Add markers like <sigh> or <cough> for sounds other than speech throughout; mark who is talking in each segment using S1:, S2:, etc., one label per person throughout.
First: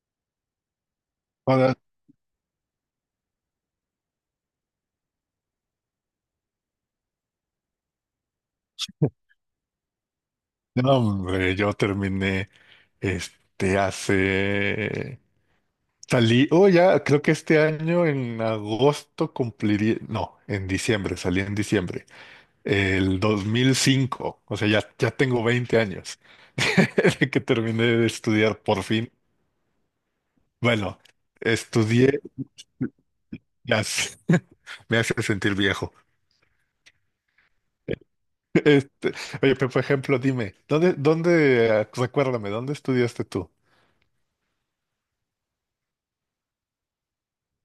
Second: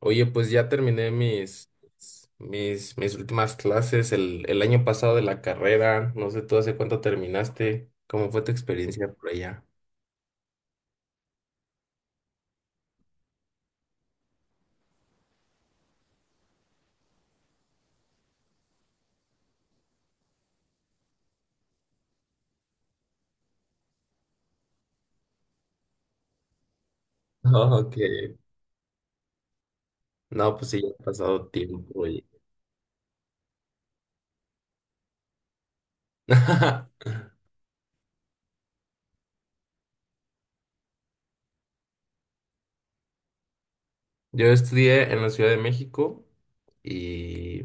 S1: Oye, pues ya terminé mis,
S2: Ahora,
S1: mis, mis últimas clases el año pasado de la carrera. No sé tú hace cuánto terminaste. ¿Cómo fue tu experiencia por allá?
S2: no, hombre, yo terminé este hace. Salí, creo que este año en agosto cumpliría. No, en diciembre, salí en diciembre. El 2005. O sea, ya tengo 20 años <laughs> de que
S1: Ah,
S2: terminé
S1: ok.
S2: de estudiar por fin.
S1: No, pues sí, ya
S2: Bueno,
S1: ha pasado tiempo,
S2: estudié.
S1: oye.
S2: Ya sé, <laughs> me hace sentir viejo.
S1: <laughs>
S2: Este, oye, pero por ejemplo, dime, recuérdame, ¿dónde estudiaste tú?
S1: Yo estudié en la Ciudad de México y,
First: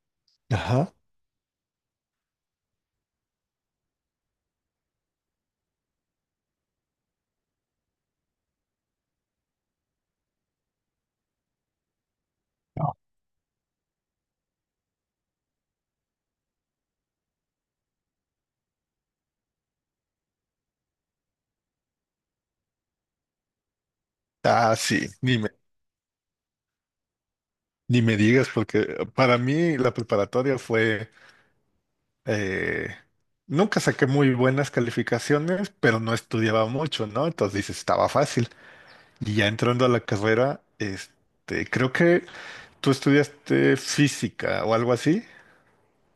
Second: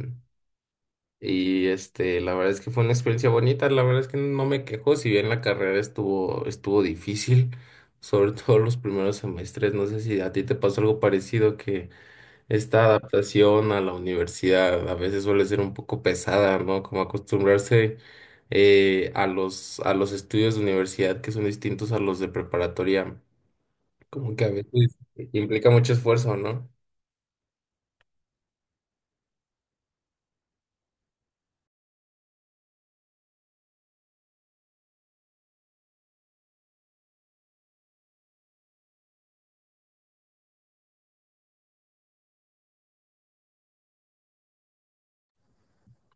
S2: Ajá.
S1: y la verdad es que fue una experiencia bonita. La verdad es que no me quejo, si bien la carrera estuvo difícil, sobre <laughs> todo los primeros semestres. No sé si a ti te pasó algo parecido que esta adaptación a la universidad a veces suele ser un poco pesada, ¿no? Como acostumbrarse a los estudios de universidad que son distintos a los de preparatoria, como que a
S2: Ah,
S1: veces
S2: sí, ni me,
S1: implica mucho esfuerzo, ¿no?
S2: ni me digas, porque para mí la preparatoria fue... eh, nunca saqué muy buenas calificaciones, pero no estudiaba mucho, ¿no? Entonces dices, estaba fácil. Y ya entrando a la carrera, creo que tú estudiaste física o algo así.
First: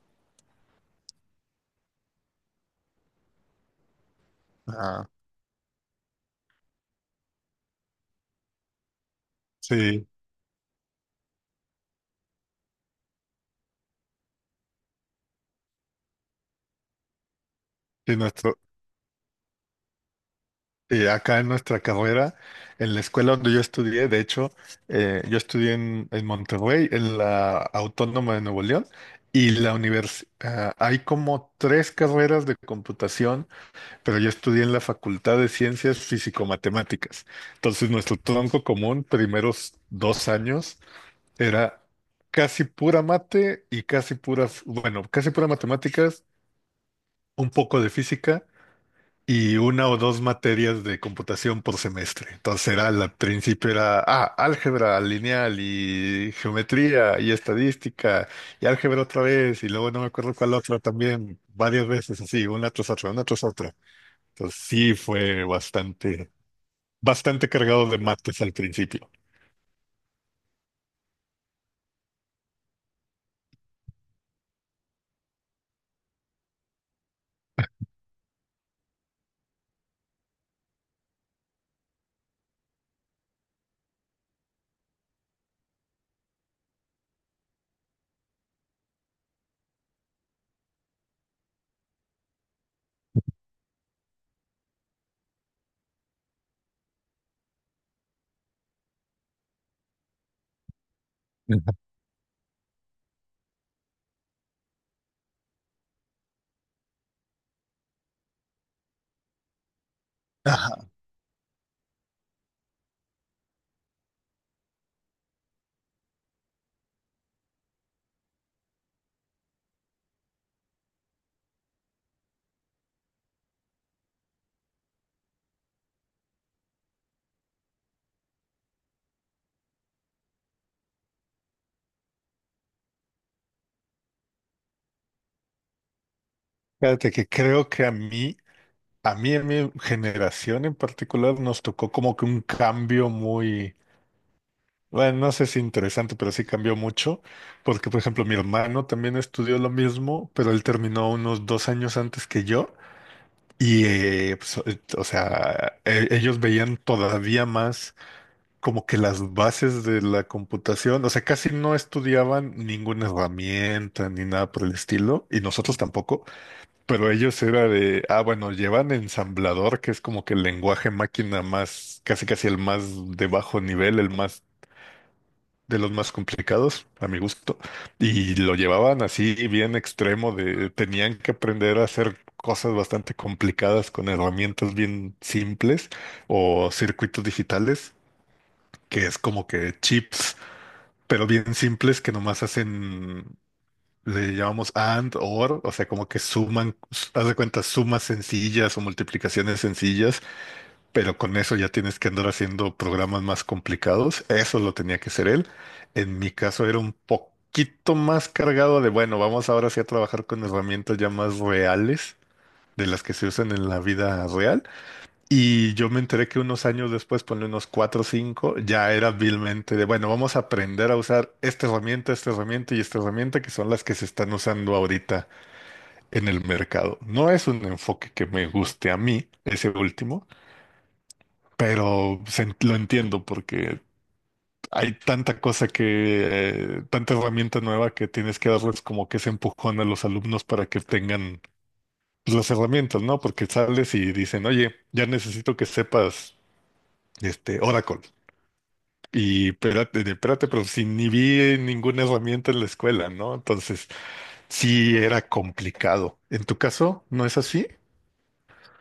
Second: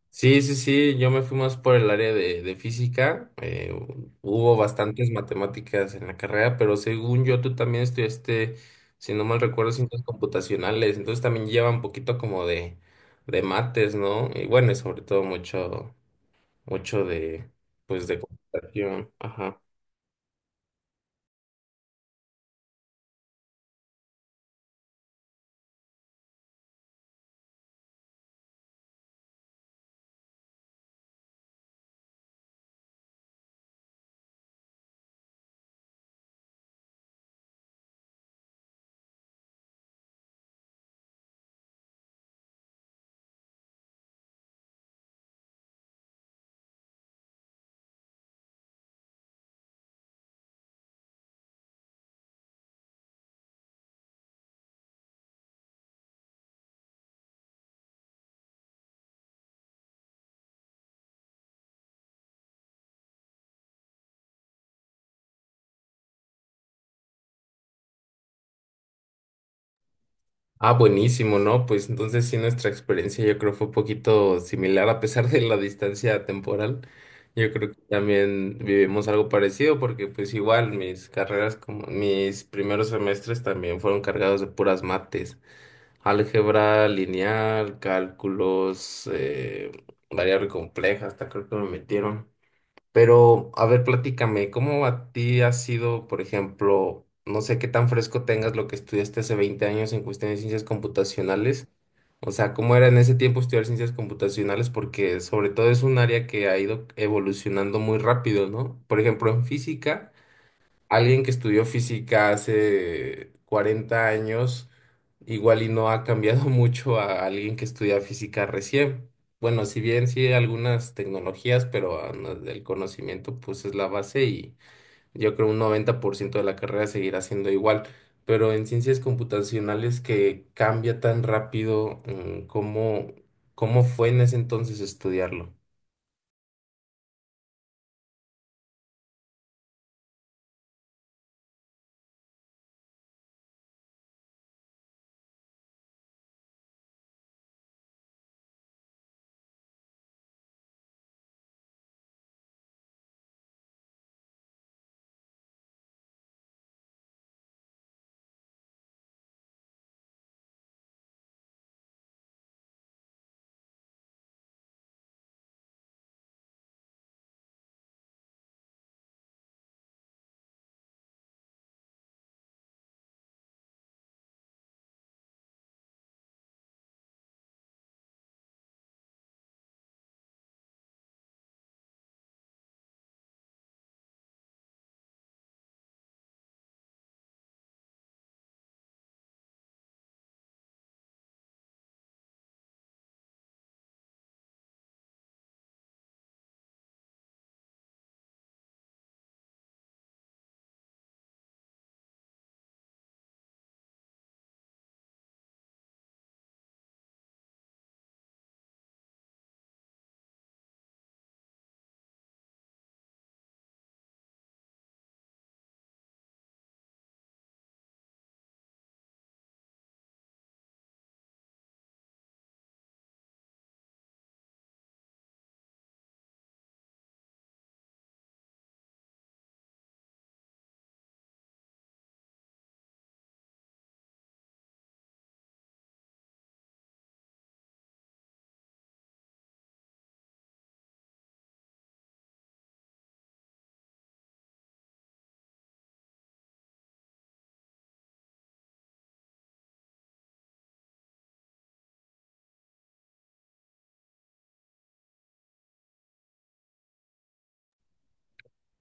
S1: Sí, sí, sí, yo me fui más por el área de física, hubo
S2: Ah,
S1: bastantes matemáticas en la carrera, pero según yo tú también estudiaste, si no mal recuerdo, ciencias
S2: sí.
S1: computacionales, entonces también lleva un poquito como de mates, ¿no? Y bueno, y sobre todo mucho de, pues,
S2: Sí,
S1: de
S2: nuestro,
S1: computación. Ajá.
S2: Y acá en nuestra carrera, en la escuela donde yo estudié, de hecho, yo estudié en Monterrey, en la Autónoma de Nuevo León, y la universidad, hay como tres carreras de computación, pero yo estudié en la Facultad de Ciencias Físico-Matemáticas. Entonces, nuestro tronco común, primeros 2 años, era casi pura mate y casi puras, bueno, casi pura matemáticas, un poco de física y una o dos materias de computación por semestre. Entonces era, al principio era, ah, álgebra lineal y geometría y estadística y álgebra otra vez y luego no me acuerdo cuál otra también, varias veces así, una tras otra, una tras otra. Entonces sí fue bastante, bastante cargado de mates al principio.
S1: Ah, buenísimo, ¿no? Pues entonces sí, nuestra experiencia yo creo fue un poquito similar a pesar de la distancia temporal. Yo creo que también vivimos algo parecido porque pues igual mis carreras como mis primeros semestres también fueron cargados de puras mates. Álgebra, lineal, cálculos, variable compleja, hasta creo que me metieron. Pero, a ver, platícame, ¿cómo a ti ha sido? Por ejemplo, no sé qué tan fresco tengas lo que estudiaste hace 20 años en cuestión de ciencias computacionales. O sea, ¿cómo era en ese tiempo estudiar ciencias computacionales? Porque sobre todo es un área que ha ido evolucionando muy rápido, ¿no? Por ejemplo, en física
S2: Ajá.
S1: alguien que estudió física hace 40 años, igual y no ha cambiado <laughs> mucho a alguien que estudia física recién. Bueno, si bien sí hay algunas tecnologías, pero ah, no, el conocimiento pues es la base y yo creo un 90% de la carrera seguirá siendo igual. Pero en ciencias computacionales que cambia tan rápido, ¿cómo, cómo fue en ese entonces estudiarlo?
S2: Fíjate que creo que a mi generación en particular, nos tocó como que un cambio muy, bueno, no sé si interesante, pero sí cambió mucho, porque por ejemplo mi hermano también estudió lo mismo, pero él terminó unos 2 años antes que yo y ellos veían todavía más como que las bases de la computación, o sea, casi no estudiaban ninguna herramienta ni nada por el estilo, y nosotros tampoco, pero ellos era de, ah, bueno, llevan ensamblador, que es como que el lenguaje máquina más, casi casi el más de bajo nivel, el más de los más complicados, a mi gusto, y lo llevaban así bien extremo de tenían que aprender a hacer cosas bastante complicadas con herramientas bien simples o circuitos digitales, que es como que chips, pero bien simples que nomás hacen, le llamamos and or, o sea, como que suman, haz de cuenta, sumas sencillas o multiplicaciones sencillas pero con eso ya tienes que andar haciendo programas más complicados. Eso lo tenía que ser él. En mi caso era un poquito más cargado de, bueno, vamos ahora sí a trabajar con herramientas ya más reales de las que se usan en la vida real. Y yo me enteré que unos años después, ponle unos cuatro o cinco, ya era vilmente de, bueno, vamos a aprender a usar esta herramienta y esta herramienta que son las que se están usando ahorita en el mercado. No es un enfoque que me guste a mí, ese último, pero lo entiendo porque hay tanta cosa que, tanta herramienta nueva que tienes que darles como que ese empujón a los alumnos para que tengan pues, las herramientas, ¿no? Porque sales y dicen, oye, ya necesito que sepas este Oracle. Y espérate, espérate, pero si ni vi ninguna herramienta en la escuela, ¿no? Entonces, sí era complicado. ¿En tu caso no es así?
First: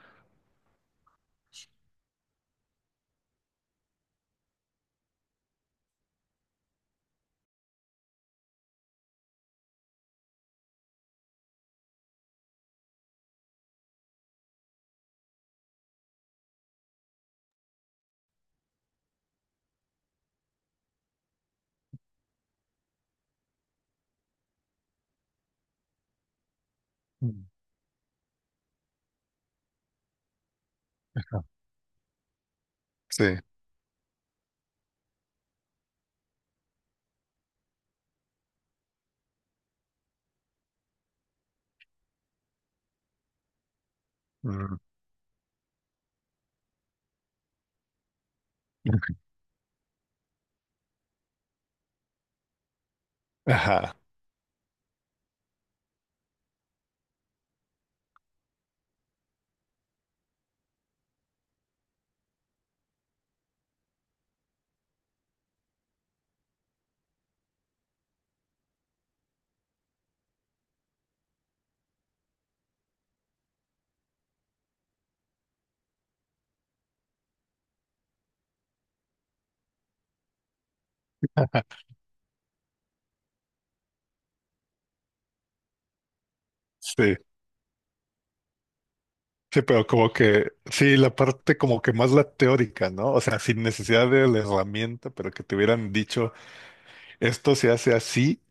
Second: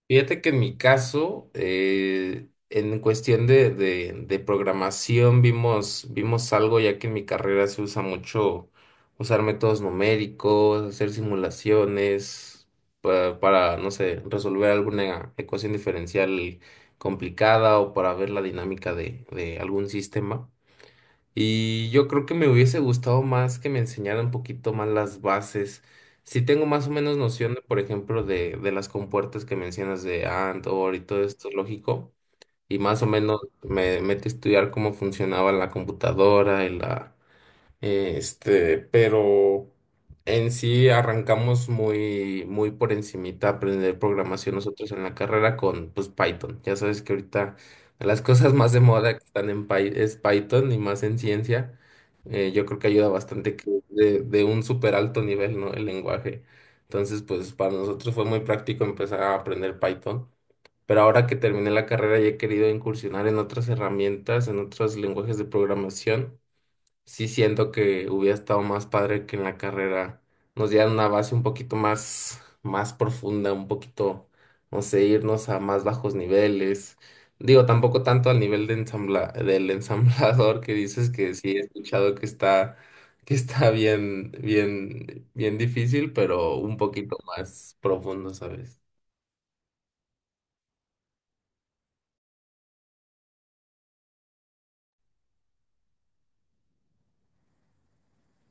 S1: Fíjate que en mi caso, en cuestión de programación, vimos algo, ya que en mi carrera se usa mucho usar métodos numéricos, hacer simulaciones para, no sé, resolver alguna ecuación diferencial complicada o para ver la dinámica de algún sistema. Y yo creo que me hubiese gustado más que me enseñaran un poquito más las bases. Si tengo más o menos
S2: Mm.
S1: noción, por ejemplo, de las compuertas que mencionas de Antor y todo esto lógico, y más o
S2: Sí.
S1: menos me metí a estudiar cómo funcionaba la computadora y la, este, pero en sí arrancamos muy por encimita a aprender programación
S2: Mm.
S1: nosotros en la carrera con pues Python. Ya sabes que ahorita de las cosas más de moda que
S2: <laughs>
S1: están en es Python y más en ciencia. Yo creo que ayuda bastante que
S2: Ajá.
S1: de un súper alto nivel, ¿no? El lenguaje. Entonces, pues para nosotros fue muy práctico empezar a aprender Python. Pero ahora que terminé la carrera ya he querido incursionar en otras herramientas, en otros lenguajes de programación. Sí siento que hubiera estado más padre que en la carrera nos dieran una base un poquito más profunda, un poquito, no sé, irnos a más bajos niveles. Digo, tampoco tanto al nivel de del <laughs> ensamblador que dices que sí he escuchado que está bien difícil, pero un
S2: Sí.
S1: poquito más profundo, ¿sabes?
S2: Sí, pero como que, sí, la parte como que más la teórica, ¿no? O sea, sin necesidad de la herramienta, pero que te hubieran dicho, esto se hace así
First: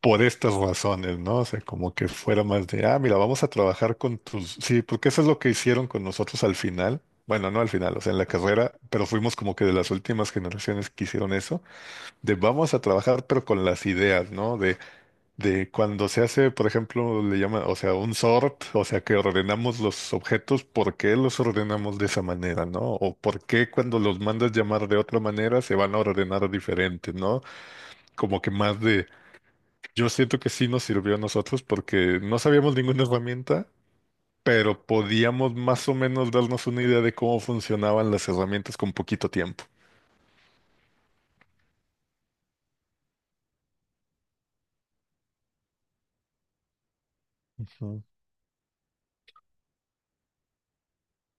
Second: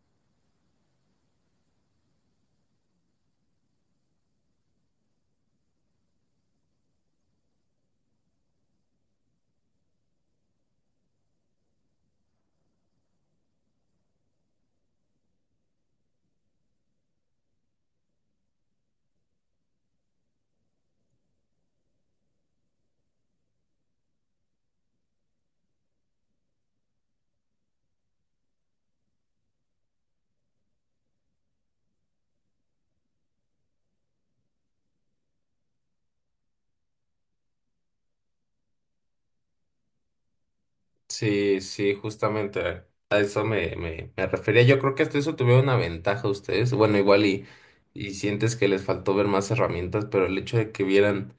S2: por estas razones, ¿no? O sea, como que fuera más de, ah, mira, vamos a trabajar con tus, sí, porque eso es lo que hicieron con nosotros al final. Bueno, no al final, o sea, en la carrera, pero fuimos como que de las últimas generaciones que hicieron eso, de vamos a trabajar, pero con las ideas, ¿no? De cuando se hace, por ejemplo, le llama, o sea, un sort, o sea, que ordenamos los objetos, ¿por qué los ordenamos de esa manera, no? O por qué cuando los mandas llamar de otra manera se van a ordenar diferente, ¿no? Como que más de, yo siento que sí nos sirvió a nosotros porque no sabíamos ninguna herramienta, pero podíamos más o menos darnos una idea de cómo funcionaban las herramientas con poquito tiempo.
S1: Sí, sí, justamente a eso me refería. Yo creo que hasta eso tuvieron una ventaja ustedes. Bueno,
S2: Ujú.
S1: y sientes que les faltó ver más herramientas, pero el hecho de que vieran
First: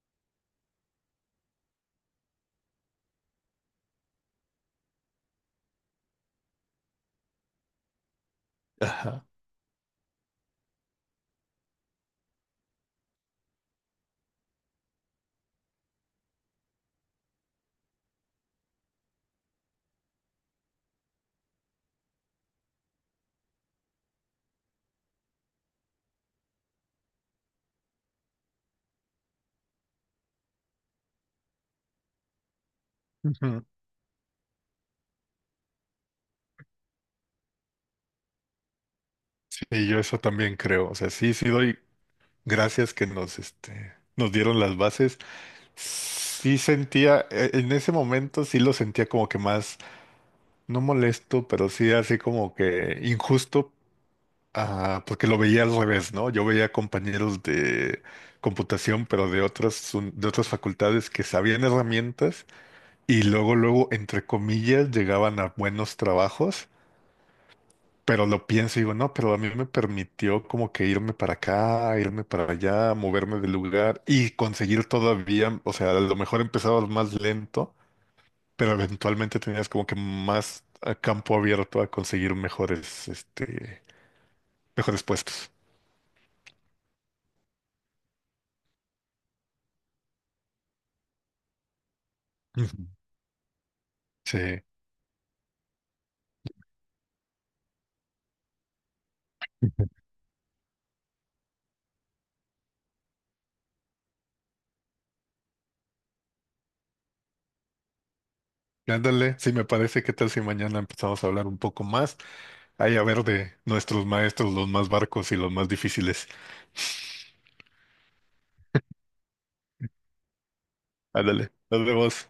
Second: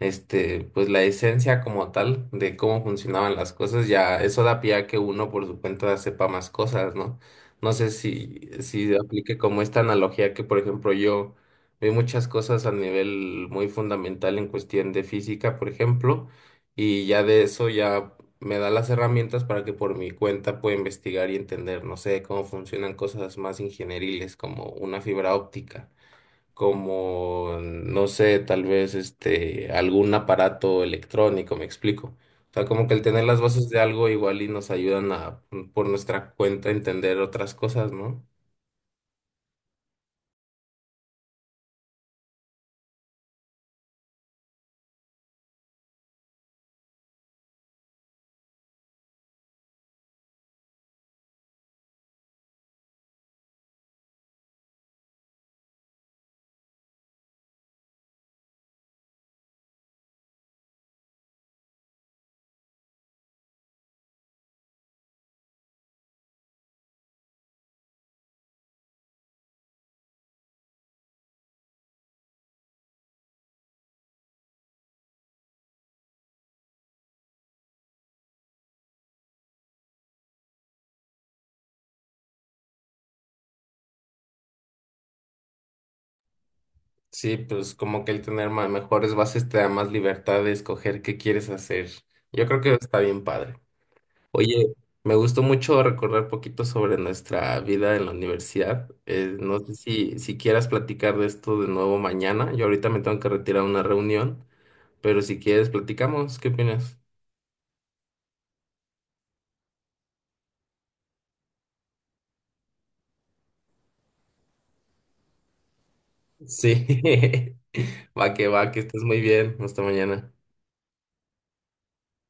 S1: este, pues la esencia como tal de cómo funcionaban las cosas, ya eso da pie a que uno por su cuenta sepa más cosas, ¿no? No sé si, si
S2: Ajá.
S1: aplique como esta analogía que, por ejemplo, yo vi muchas cosas a nivel muy fundamental en cuestión de física, por ejemplo, y ya de eso me da las herramientas para que por mi cuenta pueda investigar y entender, no sé, cómo funcionan cosas más ingenieriles como una fibra óptica, como, no sé, tal vez este, algún aparato electrónico, me explico. O sea, como que el tener las
S2: Ujú.
S1: bases de algo igual y nos ayudan a, por nuestra cuenta, entender otras cosas, ¿no?
S2: Sí, yo eso también creo. O sea, sí doy gracias que nos, nos dieron las bases. Sí sentía, en ese momento sí lo sentía como que más, no molesto, pero sí así como que injusto, ah, porque lo veía al revés, ¿no? Yo veía compañeros de computación, pero de de otras facultades que sabían herramientas y luego, luego, entre comillas, llegaban a buenos trabajos. Pero lo pienso y digo, no, pero a mí me permitió como que irme para acá, irme para allá, moverme de lugar y conseguir todavía, o sea, a lo mejor empezabas más lento, pero eventualmente tenías como que más campo abierto a conseguir mejores, mejores puestos.
S1: Sí, pues como que el tener mejores bases te da más libertad de escoger qué quieres hacer. Yo creo que
S2: Ujú.
S1: está bien padre.
S2: Sí.
S1: Oye, me gustó mucho recordar poquito sobre nuestra vida en la universidad. No sé
S2: Ujú.
S1: si, si quieras platicar de esto de nuevo mañana. Yo ahorita me tengo que retirar a una reunión. Pero si quieres, platicamos. ¿Qué opinas?
S2: Ándale, sí me parece, ¿qué tal si mañana empezamos a hablar un poco más? Ahí a ver de nuestros maestros, los más barcos y los más difíciles.
S1: Sí, <laughs> va que va, que estés muy bien. Hasta mañana.
S2: Ándale, nos vemos.